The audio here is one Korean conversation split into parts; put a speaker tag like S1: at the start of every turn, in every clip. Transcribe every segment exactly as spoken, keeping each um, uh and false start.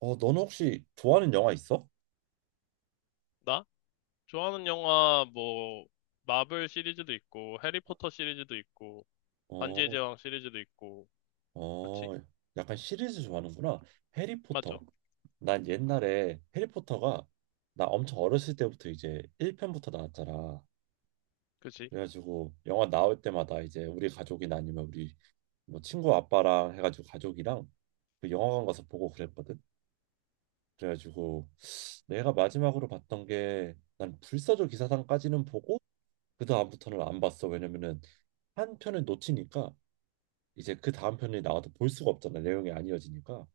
S1: 어, 너는 혹시 좋아하는 영화 있어?
S2: 나? 좋아하는 영화 뭐 마블 시리즈도 있고 해리포터 시리즈도 있고 반지의
S1: 어,
S2: 제왕 시리즈도 있고 그렇지?
S1: 어, 약간 시리즈 좋아하는구나. 해리포터.
S2: 맞아.
S1: 난 옛날에 해리포터가 나 엄청 어렸을 때부터 이제 일 편부터 나왔잖아.
S2: 그치?
S1: 그래가지고 영화 나올 때마다 이제 우리 가족이나 아니면 우리 뭐 친구 아빠랑 해가지고 가족이랑 그 영화관 가서 보고 그랬거든. 그래가지고 내가 마지막으로 봤던 게 난 불사조 기사단까지는 보고 그 다음부터는 안 봤어. 왜냐면은 한 편을 놓치니까 이제 그 다음 편이 나와도 볼 수가 없잖아, 내용이 안 이어지니까.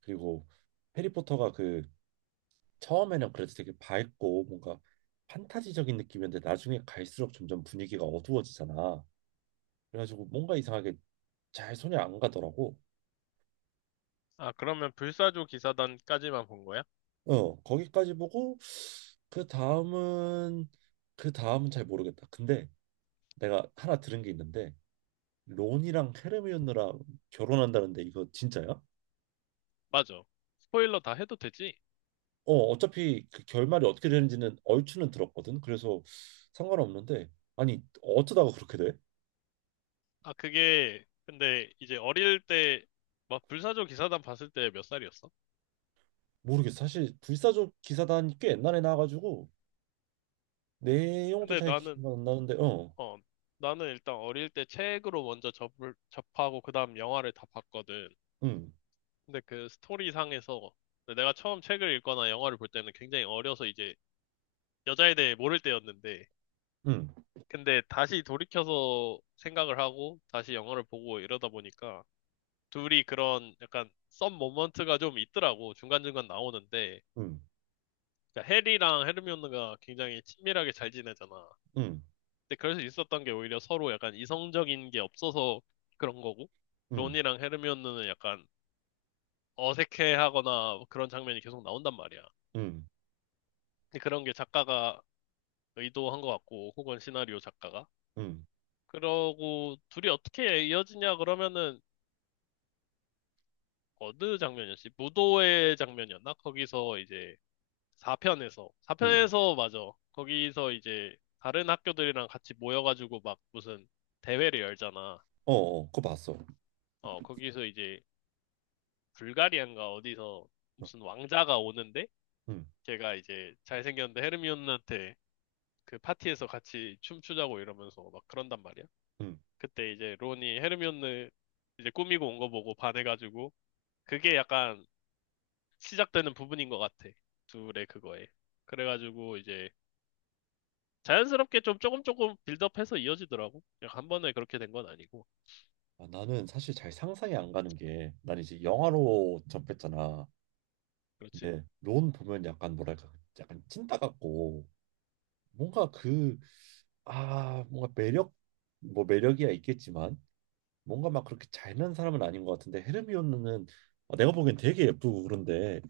S1: 그리고 해리포터가 그 처음에는 그래도 되게 밝고 뭔가 판타지적인 느낌이었는데 나중에 갈수록 점점 분위기가 어두워지잖아. 그래가지고 뭔가 이상하게 잘 손이 안 가더라고.
S2: 아 그러면 불사조 기사단까지만 본 거야?
S1: 어, 거기까지 보고 그 다음은 그 다음은 잘 모르겠다. 근데 내가 하나 들은 게 있는데 론이랑 헤르미온느랑 결혼한다는데 이거 진짜야?
S2: 맞아. 스포일러 다 해도 되지?
S1: 어, 어차피 그 결말이 어떻게 되는지는 얼추는 들었거든. 그래서 상관없는데 아니, 어쩌다가 그렇게 돼?
S2: 아 그게 근데 이제 어릴 때 막 불사조 기사단 봤을 때 몇 살이었어?
S1: 모르겠어. 사실 불사조 기사단이 꽤 옛날에 나와가지고 내용도
S2: 근데
S1: 잘
S2: 나는
S1: 기억 안 나는데, 어,
S2: 어 나는 일단 어릴 때 책으로 먼저 접을 접하고 그다음 영화를 다 봤거든.
S1: 응,
S2: 근데 그 스토리상에서 내가 처음 책을 읽거나 영화를 볼 때는 굉장히 어려서 이제 여자에 대해 모를 때였는데
S1: 응,
S2: 근데 다시 돌이켜서 생각을 하고 다시 영화를 보고 이러다 보니까 둘이 그런 약간 썸 모먼트가 좀 있더라고 중간중간 나오는데
S1: 응,
S2: 그러니까 해리랑 헤르미온느가 굉장히 친밀하게 잘 지내잖아.
S1: 응,
S2: 근데 그럴 수 있었던 게 오히려 서로 약간 이성적인 게 없어서 그런 거고
S1: 응,
S2: 론이랑 헤르미온느는 약해하거나 그런 장면이 계속 나온단 말이야.
S1: 응,
S2: 근데 그런 게 작가가 의도한 것 같고, 혹은 시나리오 작가가.
S1: 응,
S2: 그러고 둘이 어떻게 이어지냐 그러면은 어느 장면이었지? 무도회 장면이었나? 거기서 이제 4편에서
S1: 응,
S2: 4편에서 맞아. 거기서 이제 다른 학교들이랑 같이 모여가지고 막 무슨 대회를 열잖아.
S1: 어, 어, 그거 봤어.
S2: 어, 거기서 이제 불가리안가 어디서 무슨 왕자가 오는데
S1: 응,
S2: 걔가 이제 잘생겼는데 헤르미온한테 그 파티에서 같이 춤추자고 이러면서 막 그런단 말이야.
S1: 응.
S2: 그때 이제 론이 헤르미온느 이제 꾸미고 온 거 보고 반해가지고 그게 약간 시작되는 부분인 것 같아. 둘의 그거에. 그래가지고 이제 자연스럽게 좀 조금 조금 빌드업해서 이어지더라고. 그냥 한 번에 그렇게 된 건 아니고.
S1: 아, 나는 사실 잘 상상이 안 가는 게 난 이제 영화로 접했잖아.
S2: 그렇지.
S1: 근데 론 보면 약간 뭐랄까, 약간 찐따 같고 뭔가 그 아 뭔가 매력, 뭐 매력이야 있겠지만 뭔가 막 그렇게 잘난 사람은 아닌 것 같은데 헤르미온느는 아, 내가 보기엔 되게 예쁘고 그런데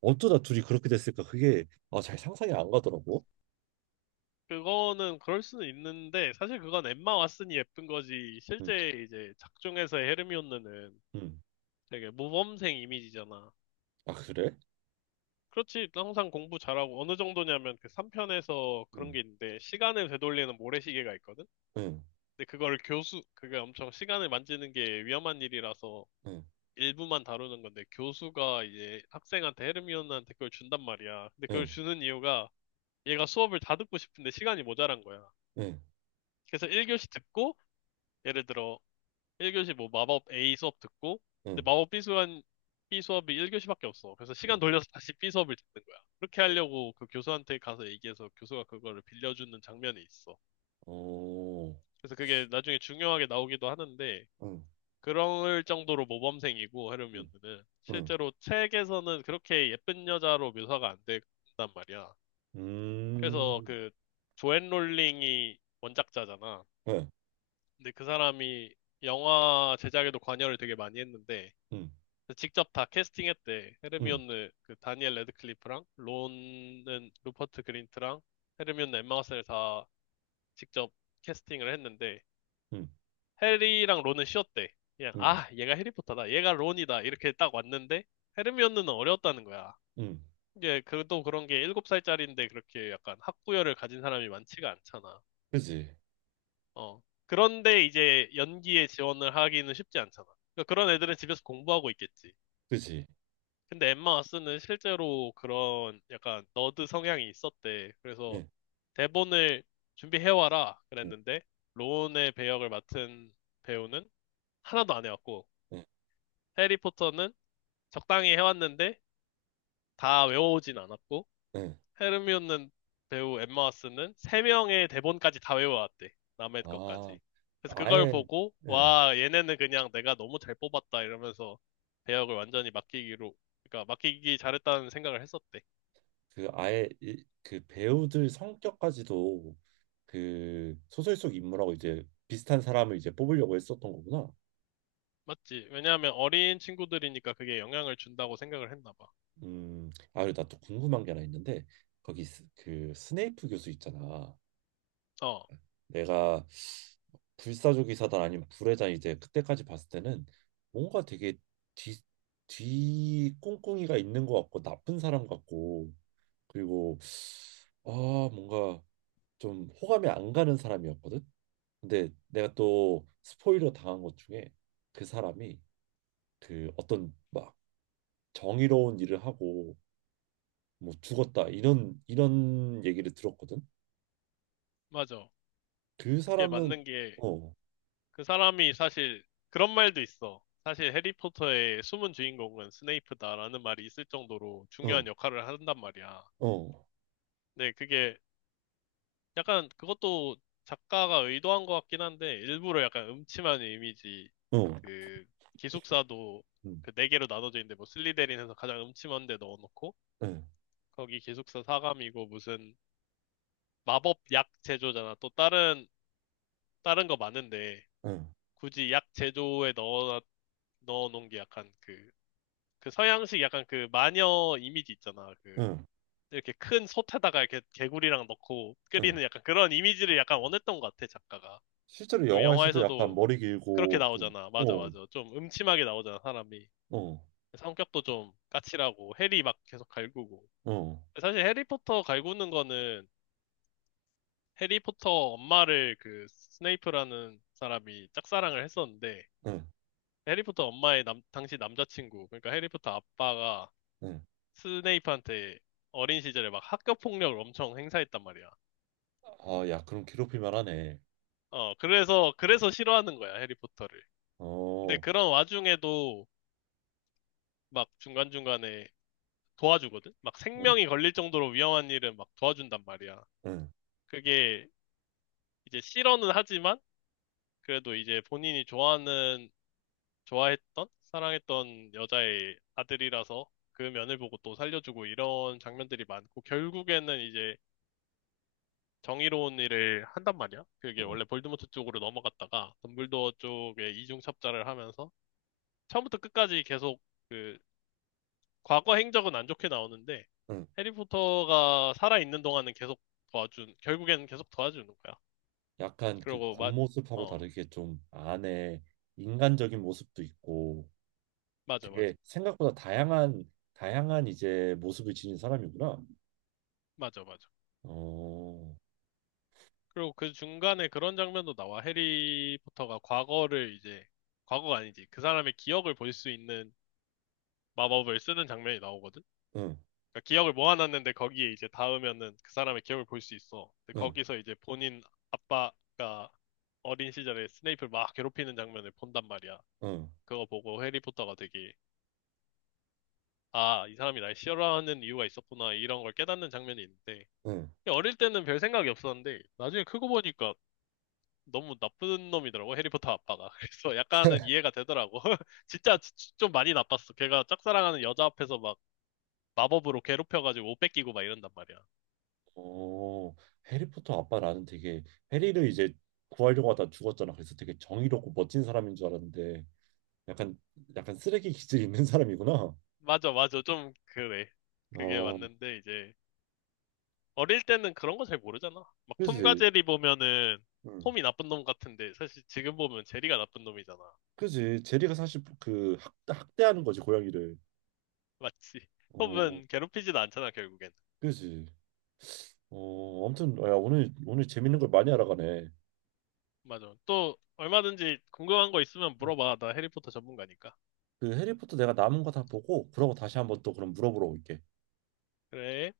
S1: 어쩌다 둘이 그렇게 됐을까, 그게 아, 잘 상상이 안 가더라고.
S2: 그거는 그럴 수는 있는데 사실 그건 엠마 왓슨이 예쁜 거지.
S1: 응,
S2: 실제 이제 작중에서의 헤르미온느는
S1: 응.
S2: 되게 모범생 이미지잖아.
S1: 아, 그래?
S2: 그렇지. 항상 공부 잘하고 어느 정도냐면 그 삼 편에서 그런
S1: 응,
S2: 게 있는데 시간을 되돌리는 모래시계가 있거든.
S1: 응,
S2: 근데 그걸 교수, 그게 엄청 시간을 만지는 게 위험한 일이라서
S1: 응,
S2: 일부만 다루는 건데 교수가 이제 학생한테 헤르미온한테 그걸 준단 말이야. 근데 그걸
S1: 응,
S2: 주는 이유가 얘가 수업을 다 듣고 싶은데 시간이 모자란 거야.
S1: 응,
S2: 그래서 일 교시 듣고 예를 들어 일 교시 뭐 마법 A 수업 듣고 근데
S1: 응,
S2: 마법 B 수업, B 수업이 일 교시밖에 없어. 그래서 시간
S1: 응,
S2: 돌려서 다시 B 수업을 듣는 거야. 그렇게
S1: 응.
S2: 하려고 그 교수한테 가서 얘기해서 교수가 그거를 빌려주는 장면이 있어.
S1: 오,
S2: 그래서 그게 나중에 중요하게 나오기도 하는데
S1: 응,
S2: 그럴 정도로 모범생이고
S1: 응,
S2: 헤르미온느는
S1: 응,
S2: 실제로 책에서는 그렇게 예쁜 여자로 묘사가 안 된단 말이야. 그래서
S1: 음,
S2: 그 조앤 롤링이 원작자잖아.
S1: 응,
S2: 근데 그 사람이 영화 제작에도 관여를 되게 많이 했는데
S1: 응,
S2: 직접 다 캐스팅했대.
S1: 응,
S2: 헤르미온느 그 다니엘 레드클리프랑 론은 루퍼트 그린트랑 헤르미온느 엠마 왓슨을 다 직접 캐스팅을 했는데
S1: 응,
S2: 해리랑 론은 쉬었대. 그냥,
S1: 응,
S2: 아, 얘가 해리포터다. 얘가 론이다. 이렇게 딱 왔는데, 헤르미온느는 어려웠다는 거야.
S1: 응.
S2: 이게, 그또 그런 게 일곱 살짜리인데 그렇게 약간 학구열을 가진 사람이 많지가 않잖아.
S1: 그지,
S2: 어. 그런데 이제 연기에 지원을 하기는 쉽지 않잖아. 그러니까 그런 애들은 집에서 공부하고 있겠지.
S1: 그지,
S2: 근데 엠마 왓슨은 실제로 그런 약간 너드 성향이 있었대. 그래서
S1: 응,
S2: 대본을 준비해와라
S1: 응,
S2: 그랬는데, 론의 배역을 맡은 배우는 하나도 안 해왔고,
S1: 응,
S2: 해리포터는 적당히 해왔는데 다 외워오진 않았고
S1: 응.
S2: 헤르미온는 배우 엠마 왓슨은 세명의 대본까지 다 외워왔대. 남의
S1: 아,
S2: 것까지. 그래서 그걸
S1: 아예
S2: 보고
S1: 예,
S2: 와 얘네는 그냥 내가 너무 잘 뽑았다 이러면서 배역을 완전히 맡기기로 그러니까 맡기기 잘했다는 생각을 했었대.
S1: 그 아예 이, 그 배우들 성격까지도 그 소설 속 인물하고 이제 비슷한 사람을 이제 뽑으려고 했었던 거구나.
S2: 맞지? 왜냐하면 어린 친구들이니까 그게 영향을 준다고 생각을 했나 봐.
S1: 음, 아, 그리고 나또 궁금한 게 하나 있는데 거기 스- 그 스네이프 교수 있잖아.
S2: 어,
S1: 내가 불사조기 사단 아니면 불의 잔 이제 그때까지 봤을 때는 뭔가 되게 뒤 뒤 꿍꿍이가 있는 것 같고 나쁜 사람 같고, 그리고 아 뭔가 좀 호감이 안 가는 사람이었거든. 근데 내가 또 스포일러 당한 것 중에 그 사람이 그 어떤 막 정의로운 일을 하고 뭐 죽었다 이런 이런 얘기를 들었거든.
S2: 맞아.
S1: 그
S2: 그게
S1: 사람은
S2: 맞는 게
S1: 어,
S2: 그 사람이 사실 그런 말도 있어. 사실 해리포터의 숨은 주인공은 스네이프다라는 말이 있을 정도로
S1: 어,
S2: 중요한 역할을 한단 말이야.
S1: 어,
S2: 근데 그게 약간 그것도 작가가 의도한 것 같긴 한데 일부러 약간 음침한 이미지
S1: 어,
S2: 그 기숙사도
S1: 응,
S2: 그 네 개로 나눠져 있는데 뭐 슬리데린에서 가장 음침한 데 넣어놓고
S1: 응,
S2: 거기 기숙사 사감이고 무슨 마법 약 제조잖아. 또 다른 다른 거 많은데
S1: 응,
S2: 굳이 약 제조에 넣어 넣어놓은 게 약간 그 그 서양식 약간 그 마녀 이미지 있잖아. 그
S1: 응,
S2: 이렇게 큰 솥에다가 이렇게 개구리랑 넣고
S1: 응.
S2: 끓이는 약간 그런 이미지를 약간 원했던 것 같아, 작가가.
S1: 실제로
S2: 그리고
S1: 영화에서도 약간
S2: 영화에서도
S1: 머리
S2: 그렇게
S1: 길고 좀
S2: 나오잖아. 맞아,
S1: 어,
S2: 맞아. 좀 음침하게 나오잖아, 사람이.
S1: 어,
S2: 성격도 좀 까칠하고 해리 막 계속 갈구고.
S1: 어,
S2: 사실 해리포터 갈구는 거는 해리포터 엄마를 그 스네이프라는 사람이 짝사랑을 했었는데
S1: 응,
S2: 해리포터 엄마의 남- 당시 남자친구, 그러니까 해리포터 아빠가
S1: 응.
S2: 스네이프한테 어린 시절에 막 학교 폭력을 엄청 행사했단 말이야.
S1: 아, 야, 그럼 괴롭힐 만하네.
S2: 어, 그래서, 그래서 싫어하는 거야, 해리포터를. 근데
S1: 어,
S2: 그런 와중에도 막 중간중간에 도와주거든? 막
S1: 응,
S2: 생명이 걸릴 정도로 위험한 일은 막 도와준단 말이야.
S1: 응,
S2: 그게 이제 싫어는 하지만 그래도 이제 본인이 좋아하는, 좋아했던, 사랑했던 여자의 아들이라서 그 면을 보고 또 살려주고 이런 장면들이 많고 결국에는 이제 정의로운 일을 한단 말이야. 그게
S1: 응.
S2: 원래 볼드모트 쪽으로 넘어갔다가 덤블도어 쪽에 이중 첩자를 하면서 처음부터 끝까지 계속 그 과거 행적은 안 좋게 나오는데
S1: 응.
S2: 해리포터가 살아있는 동안은 계속 도와준, 결국에는 계속 도와주는 거야.
S1: 약간 그
S2: 그리고 마,
S1: 겉모습하고
S2: 어,
S1: 다르게 좀 안에 인간적인 모습도 있고
S2: 맞아, 맞아.
S1: 되게 생각보다 다양한 다양한 이제 모습을 지닌 사람이구나.
S2: 맞아, 맞아.
S1: 어,
S2: 그리고 그 중간에 그런 장면도 나와. 해리포터가 과거를 이제, 과거가 아니지. 그 사람의 기억을 볼 수 있는 마법을 쓰는 장면이 나오거든.
S1: 응,
S2: 그러니까 기억을 모아놨는데 거기에 이제 닿으면은 그 사람의 기억을 볼 수 있어. 근데
S1: 응,
S2: 거기서 이제 본인 아빠가 어린 시절에 스네이프를 막 괴롭히는 장면을 본단 말이야.
S1: 응,
S2: 그거 보고 해리포터가 되게 아, 이 사람이 날 싫어하는 이유가 있었구나 이런 걸 깨닫는 장면이 있는데
S1: 응.
S2: 어릴 때는 별 생각이 없었는데 나중에 크고 보니까 너무 나쁜 놈이더라고 해리포터 아빠가. 그래서 약간은 이해가 되더라고. 진짜 지- 좀 많이 나빴어. 걔가 짝사랑하는 여자 앞에서 막 마법으로 괴롭혀가지고 옷 뺏기고 막 이런단 말이야.
S1: 어, 해리포터 아빠 나는 되게 해리를 이제 구하려고 하다 죽었잖아. 그래서 되게 정의롭고 멋진 사람인 줄 알았는데 약간, 약간 쓰레기 기질 있는 사람이구나.
S2: 맞아, 맞아. 좀 그래. 그게
S1: 어,
S2: 맞는데 이제 어릴 때는 그런 거 잘 모르잖아. 막 톰과
S1: 그지.
S2: 제리 보면은
S1: 응.
S2: 톰이 나쁜 놈 같은데 사실 지금 보면 제리가 나쁜 놈이잖아.
S1: 그지. 제리가 사실 그 학, 학대하는 거지, 고양이를.
S2: 맞지?
S1: 어,
S2: 톰은 괴롭히지도 않잖아, 결국엔.
S1: 그지. 어, 아무튼, 야, 오늘 오늘 재밌는 걸 많이 알아가네.
S2: 맞아. 또 얼마든지 궁금한 거 있으면 물어봐. 나 해리포터 전문가니까.
S1: 그 해리포터 내가 남은 거 다 보고 그러고 다시 한번 또 그럼 물어보러 올게.
S2: 그래.